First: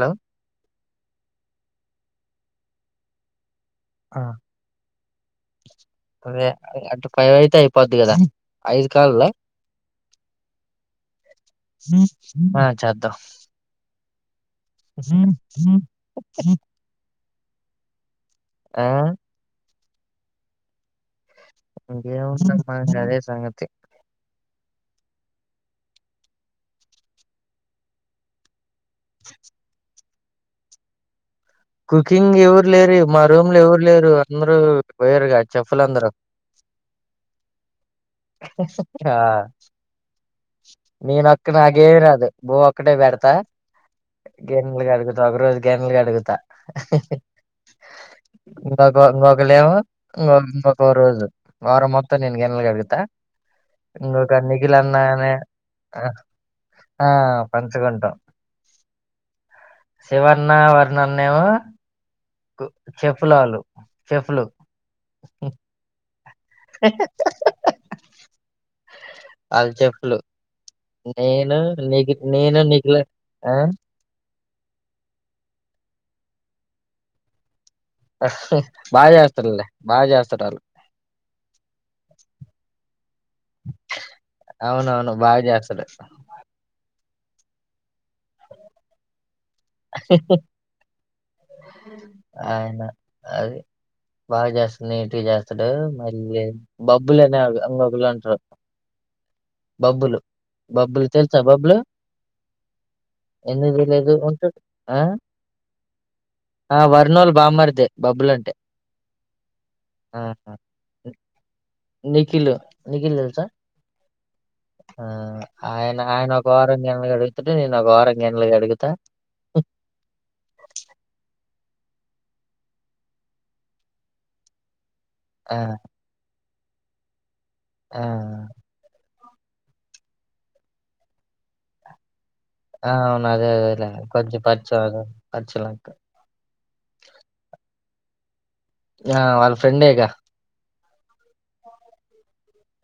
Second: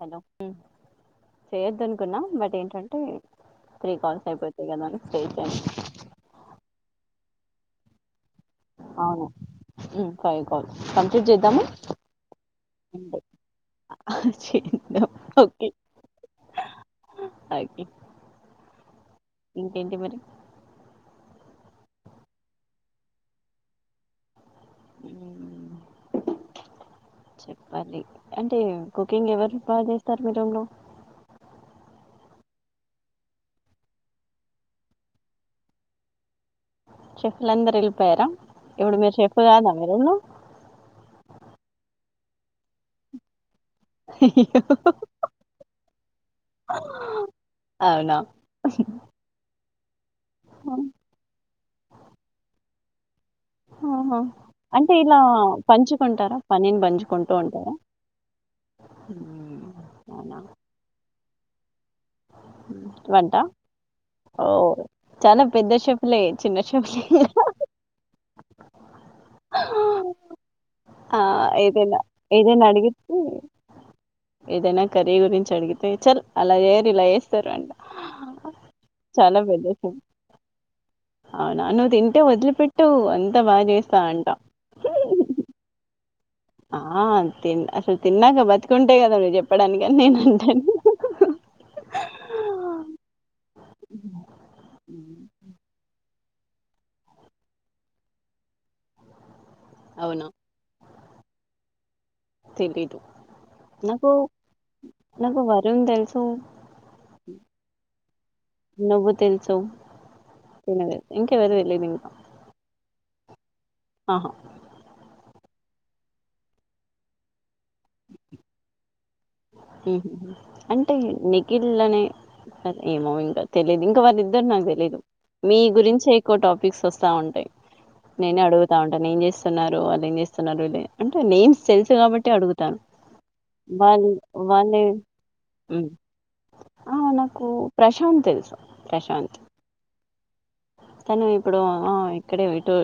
Hello చేయొద్దు అనుకున్నా but ఏంటంటే త్రీ ఆ, కాల్స్ అయిపోతయి కదా అని చేసాను. అదే అంటే ఫైవ్ అయితే అయిపోద్ది కదా ఐదు అవును కాల్లా. ఫైవ్ కాల్స్ కంప్లీట్ చేద్దామ ఆ చేద్దాం అంతే. ఆ చేద్దాం ఓకేే ఒకే ఆ ఇంకేంటి మరి. ఇంకేం ఉన్నది మనం గదే సంగతి. చెప్పాలి అంటే కుకింగ్ ఎవరు. బాగాచేస్తారు మీ రూంలో. కుకింగ్ ఎవరు లేరు మా రూమ్లో ఎవ్వరు లేరు అందరు పోయారుగా చెఫ్లందరు. చెఫ్లందరు ఎళ్ళిపోయారా ఇప్పుడు మీరు ఆ చెఫ్ కాదా మీ రూంలో. నేనొక్క నాకేమి రాదు బువ్వ ఒక్కటే పెడతా. గిన్నెలు కడుగుతా ఒక రోజు గిన్నెలు కడుగుతా. అవునా ఇంకొక ఇంకొకలేమో ఇంకొ ఇంకొక రోజు, వారం మొత్తం నేను గిన్నలుగడుగుతా. ఆహా. ఇంకొక నిఖిల్ అంటే అన్నా ఇలా అనే ఆ పంచుకుంటారా పనిని ఆ పంచుకుంటూ ఉంటారా పంచుకుంటాం. మ్మ్. అవునా శివన్నా వరునన్నా ఏమో మ్మ్. చెఫ్లు వంట ఆల్లు. ఓ చానా పెద్ద చెఫ్లే చిన్న చెఫ్లేం కాదు. ఆళ్ళు చెఫ్లు ఆ నేను ఏదైనా నిఖి నేను ఏదైనా నిఖిల్ అడిగితే ఆ ఏదైనా కర్రీ గురించి అడిగితే చల్ అలా చేయ్యరు ఇలా చేస్తరు అంట. బాగా చాలా పెద్ద చేస్తర్లే షెఫ్ బాగా చేస్తరు ఆళ్ళు. అవునా నువ్వు తింటే వదిలిపెట్టవు అంతా బాచేస్తా అంట. అవునవును బాగా చేస్తాడు. ఆ తిన్ అస్సలు తిన్నాక బతికుంటే కదా అది చెప్పడానికని నేను అంటా ఆయన అది బాగా చేస్ నీటిగా చేస్తాడు మ ఇ బబ్బులనే ఒక ఇంగో పిల్లాడుంటరు. బబ్బులు అవునా బబ్బులు తెలుసా బబ్బులు తెలీదు ఎందుకు నాకు తెలియదు ఉంటుం నాకు వరన్ తెలుసు ఆ వర్నోల్ల బామ్మరిదే బబ్బులు అంటే. నువ్వు తెలుసు. ఆహా తినలేదు ఇంకెవరు తెలియదు ఇంకా నిఖిల్ నిఖిల్ తెలుసా. ఆహా ఆ ఆయన ఆయన ఒక వారం గిన్నెలు కడుగుతాడు, నేను ఒక వారం గిన్నెలు కడుగుతా. అంటే నిఖిల్ అనే అదే ఏమో ఇంకా తెలియదు ఇంకా వాళ్ళు ఇద్దరు నాకు తెలియదు. ఆ! మీ గురించే ఎక్కువ టాపిక్స్ వస్తా ఉంటాయి. ఆ! నేనే అడుగు తా ఉంటా ఏం చేస్తున్నారు, వాళ్ళు ఏం చేస్తున్నారు వీళ్ళు అంటే నేమ్స్ తెలుసు కాబట్టి అడుగు ఆ అవును అదే అదే లే కొంచెం వాళ్ళే పరిచయం [inaudible] పరిచెలెక్క ఉమ్ ఆ నాకు ప్రశాంత్ తెలుసు యా ప్రశాంత్ వాళ్ళ ఫ్రెండే గా తను ఇప్పుడు ఆ ఇక్కడే ఇటు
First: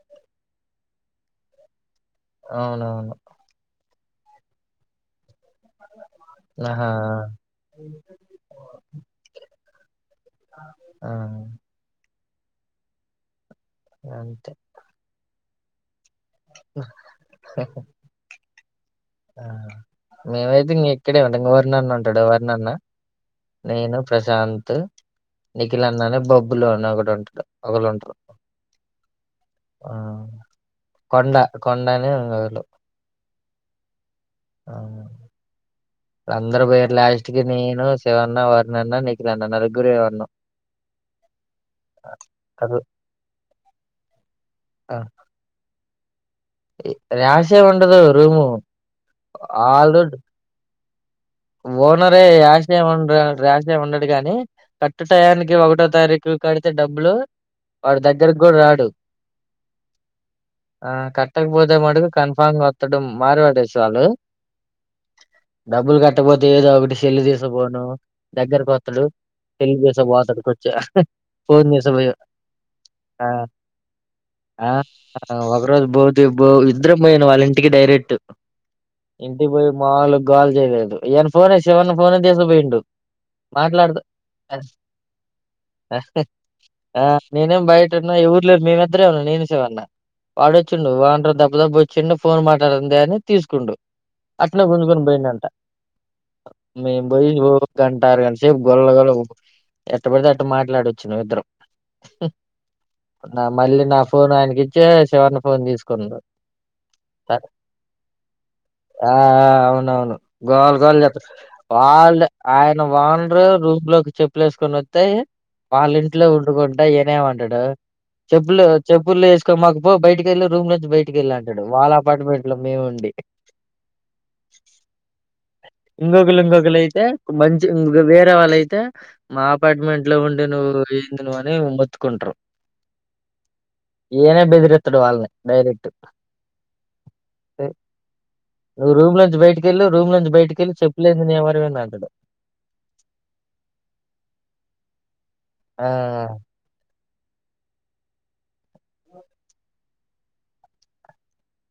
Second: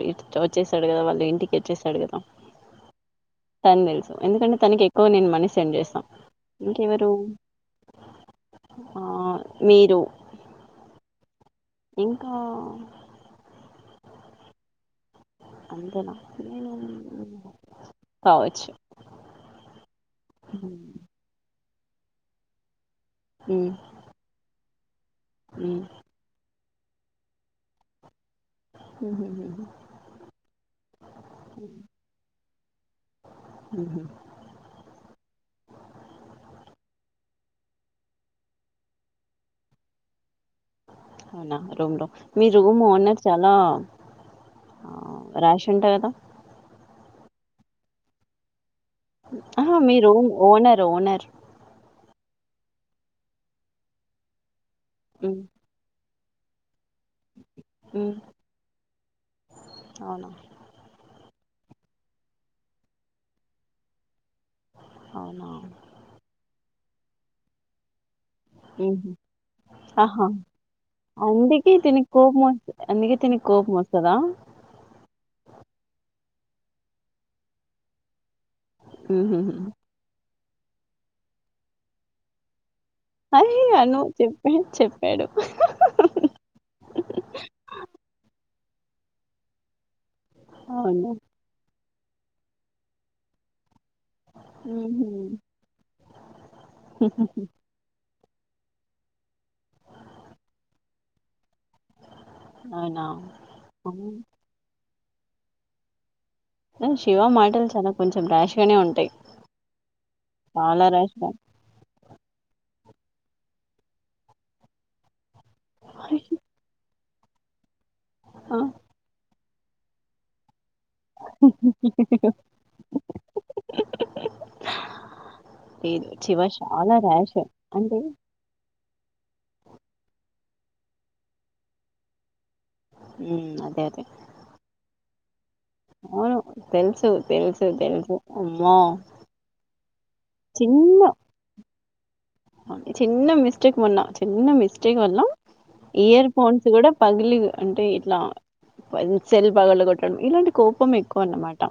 వచ్చేసాడు కదా వాళ్ళు ఇంటికి వచ్చేసాడు కదా అవునవును తను తెలుసు ఎందుకంటే తనకి ఎక్కువ నేను మనీ సెండ్ చేస్తా ఆహా! ఇంకెవరు ఆ మీరు ఆ ఇంకా అంతే కావచ్చు ఆ మేమైతే ఉమ్, ఇంగ ఇక్కడే ఉంటాం ఇంగ వరునన్న ఉంటాడు వరునన్న ఉమ్, నేను ప్రశాంత్ ఉమ్, నిఖిల్ అన్న అనే బొబ్బులు అని ఒకడుంటాడు ఒకళు ఉంటారు ఉమ్, ఉమ్, కొండ కొండనే వోళ్ళు హూ హూ అవును అందరూ పోయిర్రు లాస్ట్ కి నేను శివన్న వరుణన్న నీఖిల్ అన్న నలుగురే ఉన్నం అవునా రూమ్ లో మీ అరు- రూము అన్న చాలా రాషి ఉంటాయి కదా రాషే ఉండదు రూము ఆ ఆల్ మీరు ఓనర్ ఓనర్ ఓనరే ఆశేయం రాశేం ఉండడు గానీ కర్టు ఉమ్, టయానికి ఒకటో తారీఖు కడితే డబ్బులు వాడి ఉమ్, దగ్గరకి కూడా రాడు అవునా ఆ కట్టకపోతే మటుకు కన్ఫామ్ గా వత్తడు మార్వాడీస్ వాళ్ళు అవునా డబ్బులు కట్టకపోతే ఏదో ఒకటి సెల్ తీసకపోను ఉమ్, దగ్గరకొత్తడు ఉమ్. తెల్ ఆహా తీసకబోతడుకొచ్చి ఫోన్ అందుకే దీనికి తీసకపోయి కోపం వస్తు అందుకే ఆ దీనికి కోపం వస్తుందా ఆ ఒకరోజు బౌద్ బో ఇద్దరం పోయాను వాళ్ళ ఇంటికి డైరెక్ట్ ఉమ్, ఉమ్, ఇంటికి ఉమ్. పోయి మాముూలుగా గోల చేయలేదు ఈయన ఫోనే శివన్న ఫోనే తీసకపోయిండు అయ్య నువ్ చెప్పే చెప్పాడు ఆ నేనేం బయట ఉన్నా ఎవురులేరు మేమిద్దరే ఉన్నా నేను శివన్న వాడొచ్చిండు అవును ఓనరు దబ దబ వచ్చిండు ఫోన్ మాట్లాడాన్ దా అని తీసుకుండు అట్నే ఉమ్, గుంజుకొని ఉమ్, పోయిండు అంట మేం పోయ్యి ఊరు గంట అర గంట సేపు గొల్ల గొల్ల ఎట్ట పడితే అట్ట మాట్లాడొచ్చినం ఇద్దరం అవునా నా మళ్ళీ నా ఉమ్. ఫోన్ ఆయనకి ఇచ్చే శివన్న ఫోన్ తీసుకుండు శివ మాటలు చాలా కొంచెం ర్యాష్ గానే ఉంటాయి గోల చాలా గోల ర్యాష్ చెప్ గా వాళ్ళే ఆయన ఓనరు రూమ్ లోకి చెప్పలేసుకొని వత్తే వాళ్ళ ఇంట్లో ఉండుకుంటొ ఈనేమంటాడు చెప్పులు చెప్పుల్లేసుకోమాకు పో బయటికెళ్ళు రూమ్ లో నుంచి బయటకెళ్ళు అంటాడు వాళ్ళ అపార్ట్మెంట్ లో మేము ఉండి ఆ. లేదు శివ ఇంగొకల్లు ఇంగొకల్లు చాలా ఐతే ర్యాష్ మంచి అంటే [unintelligible] వే రే వాళ్ళయితే మా అపార్ట్మెంట్ లో ఉండి నువ్వు ఏంది నువ్వు అని మొత్తుకుంటారు ఉమ్ అదే అదే ఈయనే బెదిరిత్తడు వాళ్ళని డైరె అవును తెలుసు తెలుసు తెలుసు అమ్మో నువ్వు రూమ్ లోంచి బయటికెల్లు రూమ్ లోంచి బయటకెళ్ళి చెప్పులేంది ఇన్ని ఎవరివనంతాండు ఒకే చిన్న మిస్టేక్ మొన్న చిన్న మిస్టేక్ వల్ల ఆ ఇయర్ ఫోన్స్ కూడా పగిలి అంటే ఇట్లా సెల్ పగళ్లు కొట్టడం ఇలాంటి కోపం ఎక్ కొన్నమాట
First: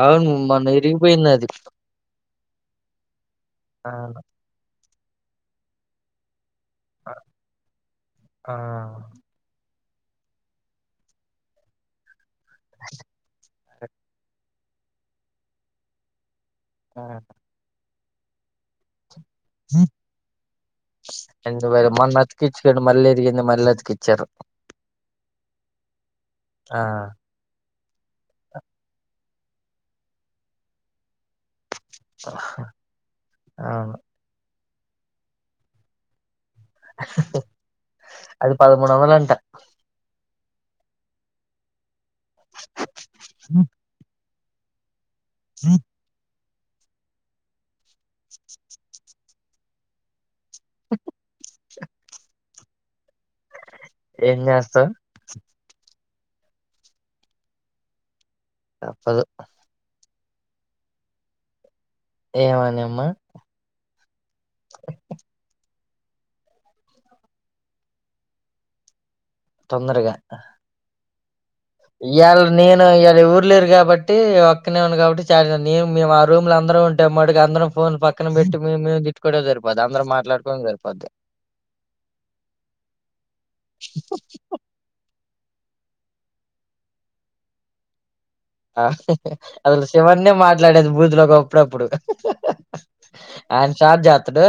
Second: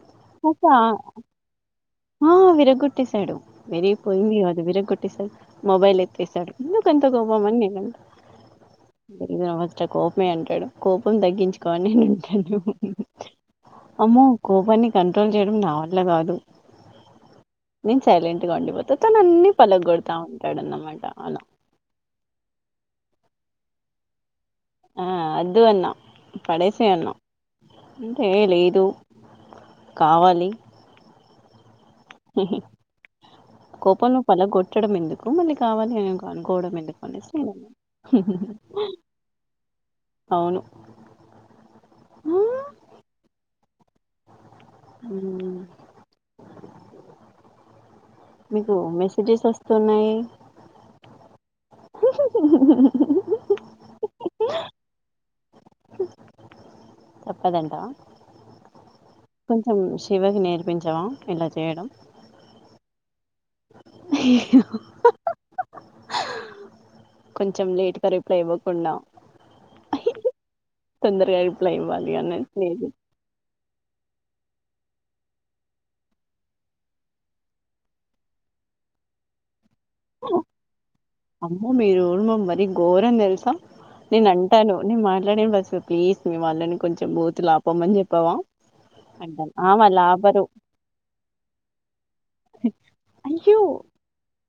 అవును మొన్న విరిగిపోయింది అది ఆ విరగ్ గొట్టేసాడు ఆ విరిగిపోయింది గాదు విరగ్గట్టేసాడు మొబైల్ ఎత్తేసాడు ఎందు కంత గోబం అన్ నేనంత ఆ ఫస్ కోపమే అంటాడు కోపం తగ్గించుకోని నేను ఉంటాను అమ్మో కోపాన్ని కంట్రోల్ చేయడం నా వల్ల కాదు ఆహా నేన్ సైలెంట్ గా ఉండిపోతా తన్ అన్ని పలగొడతా ఉంటాడన్న మాట అల ఇవాళ మొన్న అతుకిచ్చుకోండి మల్లీ ఇరిగింది మళ్ అతికిచ్చారు ఆ అద్దు అన్నా ఆ పడేసే అన్నా అంటే లేదు కావాలి అవును కోపంలో పలగొట్టడం ఎందుకు మళ్ళీ కావాలి అని అనుకోవడం ఎందుకు అది పదమూడు వందలంట అవును ఆ, అ ఊ మీకు మెసేజెస్ వస్తున్నాయి అహ ఏం చేస్తావ్ చెప్పదంట తప్పదు కొంచెం శివకి నేర్పించవా ఇలా చేయడం ఏమనిమ్మా అహ కొంచెం లేట్ గా రిప్లై ఇవ్వకుండా తొందరగా తొందరగా ఇప్ ఇయాల్ నేను ఇయ్యాలెవ్వర్ లేరు కాబట్ టే ఒక్కనే ఉన్న కాబట్టి చాల మేం మేము ఆ రూమ్లు అందరం ఉంటే మట్టికి అందరం ఫోన్ పక్కన పెట్టి మే మే ట్కోవడం సరిపోద్ది అందరు మాట్లాడుకోవడం సరిపోద్ది అమ్మో మీరు మరీ ఘోరం తెల్సా నేనంటాను కొన్ని మాట్లాడే ఫస్ట్ ప్లీజ్ మీ వాళ్ళని కొంచెం బూతులు ఆపమని చెప్పావా ఆహ్ అసలు శివన్నే మాట్లాడేది బూద్లో ఒక అప్పుడప్పుడు అయ్యో ఆయన స్టార్ చేతడు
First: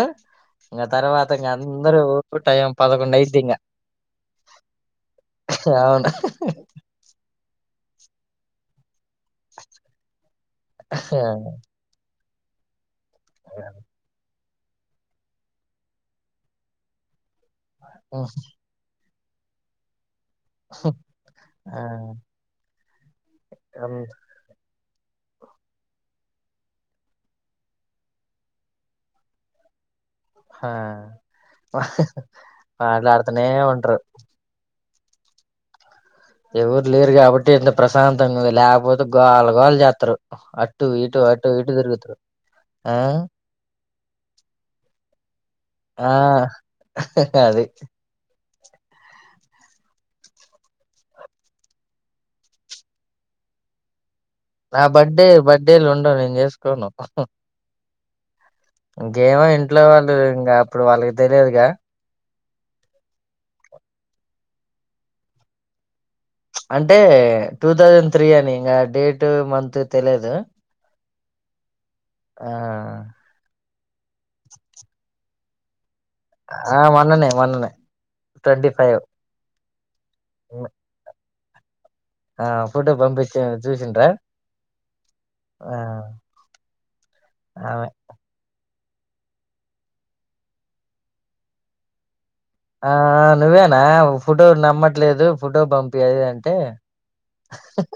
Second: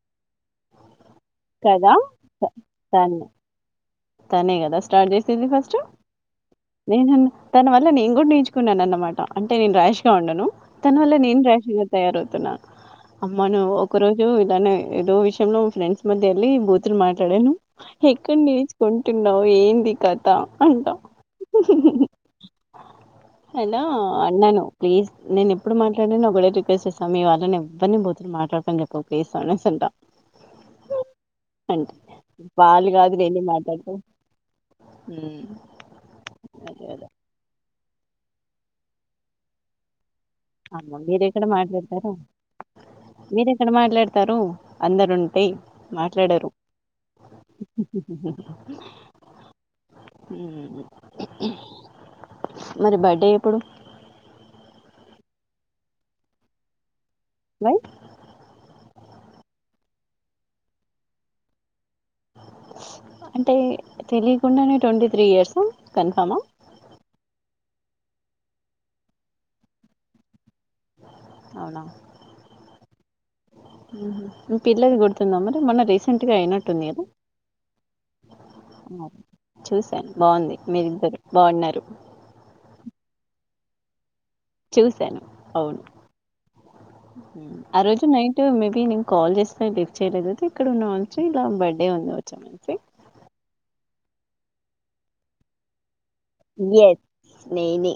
ఇంక తర్వాత ఇంక కదా అందరూ త- టైం తనే పదకొండయిది ఇంకా తనే కదా స్టార్ట్ చేసేది ఫస్టు ఉండు నేను తన వల్ల నేన్ కూడా నేర్చుకున్నానన్నమాట అంటే నేన్ రాష్ గా ఉండను తన్ వల్ల నేను రాష్ గా తయారవుతున్నా అమ్మాను ఒక రోజు ఇలానే ఏదో విషయంలో ఫ్రెండ్స్ మధ్య వెళ్ళి బూతులు మాట్లాడాను ఎక్కడ్ నేర్చుకుంటున్నావు ఏంది కథ అంటా ఆ హలో అన్ అన్నాను ప్లీజ్ నేనుప్పుడుట్లాడడి నని ఒకడే రిక్వెస్ట్ చేస్తా మీళ్ళని ఎవరిని పోతుని మాట్లాడతం చెప్పు ప్జ్ సస్ంటా ఆ! అంటే వాలు కాదు మాట్లాడుతూనే నేన్ని ఉంటరు. మాట్లాడుతావు మ్ ఎవరు లేరు కాబట్టి ఇంత ప్రశాంతం గుంది లేకపోతే గోల గోల చేత్తరు అటు అమ్మ ఇటు మీరెక్కడ అటు ఇటు మాట్లాడతారు దిరుగుతురు మీరెక్కడ మాట్లాడతారు అందరుంటే ఆ! మాట్లాడరు అది మరి బర్డే ఎప్పుడు నా బర్త్డే బర్త్డేలు ఉండవు నేను చేసుకోను మ్ కేమో ఇంట్లో వాళ్ళు ఇంకా అప్పుడు వాళ్ళకి తెలియదుగా అంటే తెలియకుండానే ట్వంటీ త్రీ ఇయర్సా కన్ఫామ అంటే టూ థౌజండ్ త్రీ అని ఇంకా డేట్ మంత్ తెలియదు అవునా ఆ మ్ హు మ్ పిల్లని కొడుతుందా మరి మొన్న రేస్ సెంట్గా ఆ! అయినట్టుంది కదా మొన్ననే మొన్ననే చూసాను బావుంది మీరిద్దరు బావున్నారు ఆ ఫోటో పంపించేన చూసిండ్రా చూశాను ఆ అవును అ ఆమె రోజు నైట్ అ మేబీ నేను కాల్ చేస్తే లిఫ్ట్ చేయలేదు ఇక్కడ ఉన్నా మంచి ఇలా బర్త్డే ఉంది వచ్చా మంచి ఆ నువ్వేనా ఫోటో నమ్మట్లేదు ఫోటో పంపియి అదిదని తె ఎస్ నేనే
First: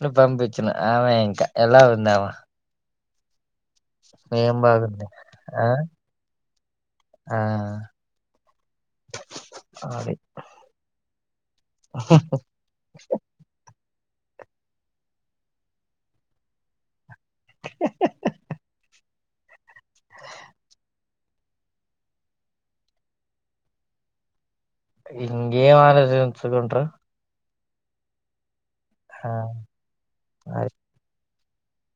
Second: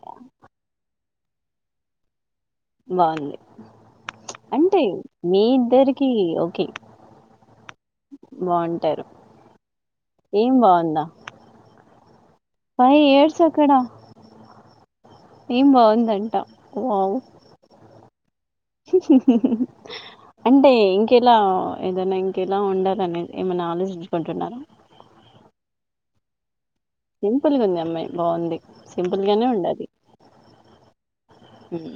ను పంపిచ్చిన ఆమె ఇంకా ఎలా ఉందావా బావుంది ఏం అంటే బాగుంది మీ ఆ ఇద్దరికి ఓకే ఆ బావుంటారు అది ఏం బావుందా ఫైవ్ ఇయర్స్ అక్కడ ఏం బావుందంట వావ్ అంటే ఇంకెలా ఏదనా ఇంకెలా ఉండాలనే ఏమైనా ఆలోచించుకుంటున్నారా ఇంగ్ ఏం ఆలోచిచ్చు గుంట్రు సింపుల్ గా ఉంది ఈ అమ్మాయి బావుంది సింపుల్ ఆ గానే ఉండాలి అది హ్మ్.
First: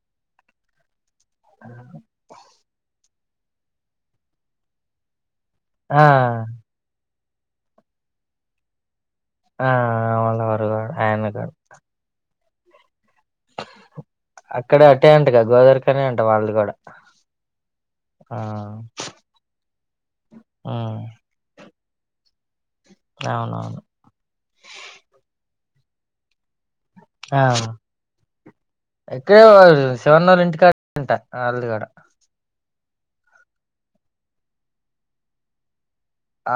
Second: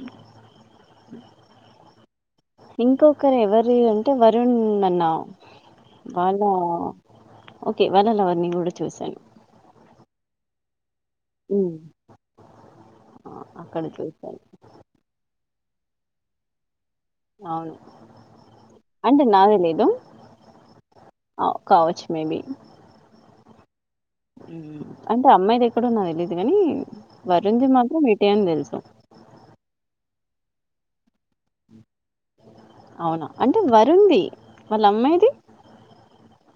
ఆ ఇంకొకరు ఎవరు అంటే వరుణ్ అన్నా ఆ వాళ్ళ ఓకే వాళ్ళ లవర్ నీ కూడా చూశాను ఆ వాళ లవరుగూడ ఆయన కూడా అక్కడ చూసాను ఇక్కడే అటే అంట గా గోదరిఖనే అంట వాళ్ళది కూడా అవును ఆ అంటే నాదే లీదు ఉమ్ కావచ్చు మేబి అవునవును ఊమ్ అంటే అమ్మాయిదెక్కడో నాక్ తెలీదు కాని ఆ వరుణ్ ది మాత్రం ఇటే అని తెలుసు ఇక్కడే వాళ్ళు శివన్నోళ్ళ ఇంటికా [inaudible] ఆల్దిగూడా అవునా అంటే వరుణ్ ది మల్ల అమ్మాయిది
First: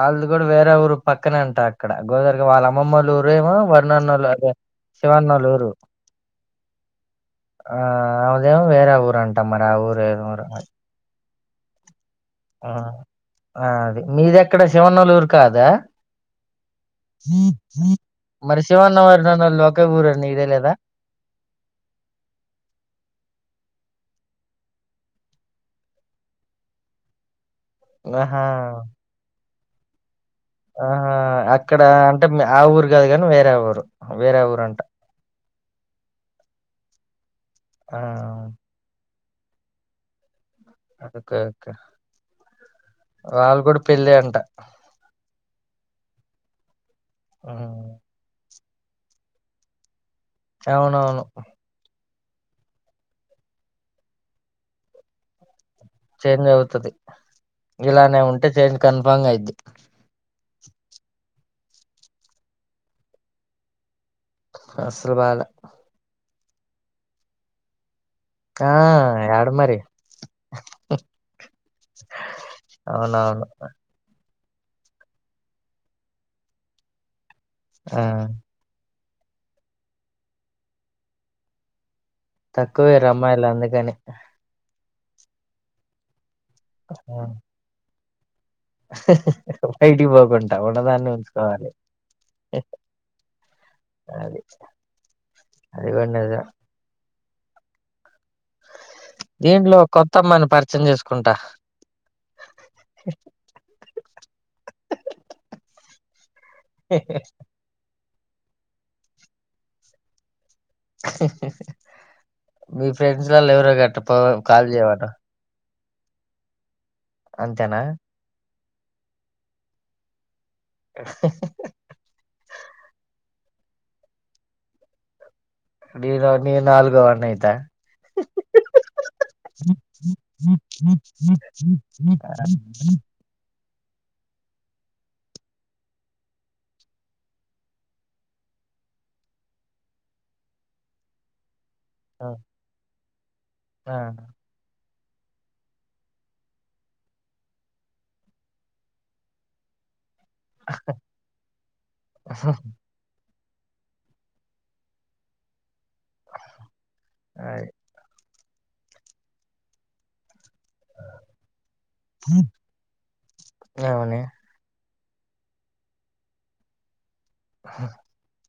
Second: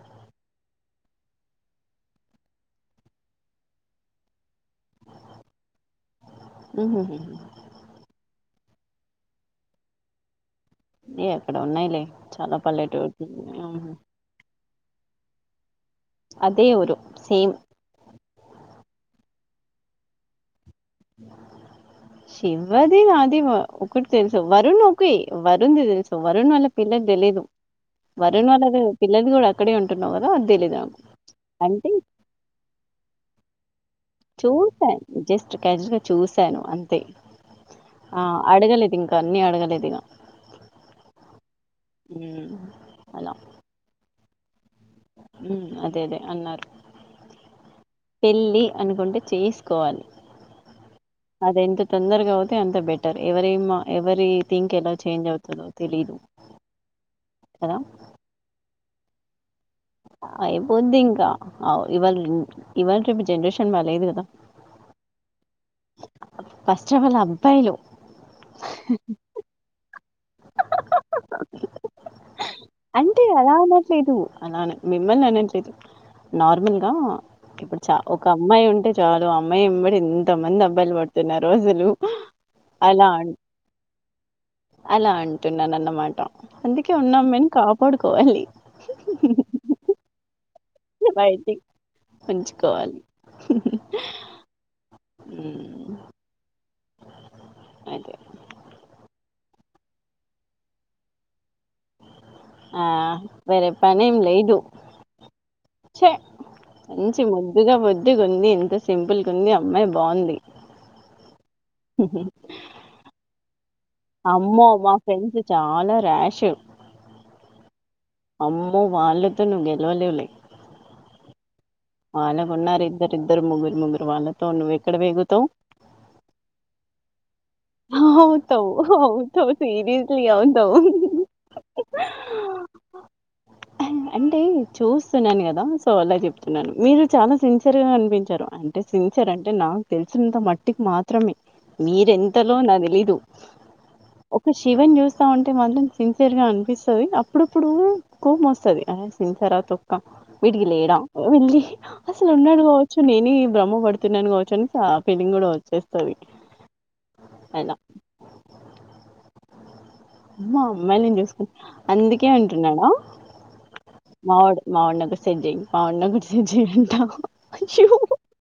ఆళ్ళది గూడా వేరే ఊరు పక్కనే అంట అక్కడ గోదరిగా వాళ్ళ అమ్మమ్మోళ్లు ఊరేమో వరుణన్నోళ్ళదే శివన్నోళ్ళూరు ఊహు హు హూ ఆ ఆమెదేమో వేరే ఊరు అంటా మరి ఆ ఊరు ఏదో మరి ఎక్కడో ఉన్నాయ్ లే చాలా పల్లెటూర్ ఇక్కడే శివనోళ్ళ ఊరు కాదా అదే ఊరు సేమ్ మరి శివన్న వరుణన్నోళ్లు ఒకే ఊరని నీకు తెలియదా శివది నాది ఒకటి తెలుసు వరుణ్ ఒకే వరుణ్ది తెలుసు వరుణ్ వాళ్ళ పిల్లది తెలియదు ఆహా వరుణ్ వాళ్ళది పిల్లది కూడా అక్కడే అంటున్నావు కదా అది తెలీదా అంటే టే ఆ ఊరు కాదు కానీ వేరే ఊరు వేరే ఊరంట చూశా జస్ట్ క్యాజు గా చూశాను అంతే ఆ అడగలేదు ఇంకా తన్ని అడగలేదు ఇగ ఓకే ఓకే హ్మ్. వాళ్ళు గూడా పెళ్ళే అంట ఊమ్ అదే అదే అన్నారు హ్మ్. పెళ్ళి అనుకుంటే చేసుకోవాలి అవునవును అది ఎంత తొందరగా అవుతే అంత బెటర్ ఎవరేమో ఎవరి థింక్ ఎలా చేంజ్ అవుతదో తెలీదు చేంజ్ అవుతది కదా! ఇలానే ఉంటే చేంజ్ కన్ఫామ్ గైద్ధి అయిపోద్ధి ఇంకా ఇవాళ ఇవాళ రేపు జనరేషన్ బాలేదు కదా అస్సలు బాలే ఫస్ట్ ఆఫ్ ఆల్ అబ్బాయిలు ఆ యాడ మరి అంటే అవునవును అలా అనట్ ట్లేదు అలానే మిమ్మల్ని అనట్లేదు నార్మల్గా ఇప్పుడు చా ఆ ఒక అమ్మాయి ఉంటే చాలు ఆ అమ్మాయి ఎంబడి ఎంత మంది అబ్బాయిలు పడుతున్నారో అసలు తక్కువేరు అలా అన్ రమ్మాయిలు అందుకనే అలా అంటున్నాను అన్నమాట అందుకే ఉన్నమ్మాయిని కాపాడుకోవాలి బయిటికి పోకుండ ట ఉన్న దాన్ని బయటికి ఉంచుకోవాలి ఉంచుకోవాలి. అది అది కూడా నిజం అయితే దీంట్లో ఓ కొత్తమ్మాయిని పరిచయం చేసుకుంటా ఆ వేరే పనేం లేదు చ్చే మంచి ముద్దుగా బొద్దుగుంది ఎంత సింపుల్గుంది అమ్మాయి బాగుంది హేహేహే హ్మ్మ్ మీ ఫ్రెండ్స్ లల్లా ఎవరు గట్ట కాల్ అమ్మో! మా చేయమను ఫ్రెండ్స్ చాలా రాషు అంతేనా అమ్మో వాళ్ళతో నువ్ గెలవలేవులే హహ వాళ్ళకు ఉన్నారు ఇద్దరిద్దరు ముగ్గురు ముగ్గురు వాళ్ళతో నువ్వు వెక్కడ వేగుతావ్ [unintelligible] నేను నాలుగు వాడ్ని అయితా అవుతావు అవుతావు సీరియస్లీ అవుతావు హా అంటే చూస్తున్నాను కదా సో అలా చెప్తున్నాను మీరు చాలా సిన్సియర్ గా అనిపించారు అం సిన్సియర్ అంటే నాకు తెలిసినంత మట్టికి మాత్రమే మీరే తెలవదు నాకు తెలీదు ఆ ఒక శివన్ చూస్తా ఉంటే మాత్రం సిన్సియర్ గా అనిపిస్తాది అప్పుడప్పుడు కోపమస్తది హా సిన్సియర తొక్క వీటికి లేడ వెళ్ళి అసలు ఉన్నాడు కావచ్చు సొ నేనే బ్రమ పడుతున్నాను కావచ్చుని ఫిలింగ్ కూడా వచ్చేస్తాది అది. అయినా అమ్మా అమ్మాయి నే చేసుకుంట అందుకే అంటున్నాడా అవునే మావాడు మావాణిక సెట్ జేయి మావాణిక సెట్ జేయి అంట అయ్యో హహ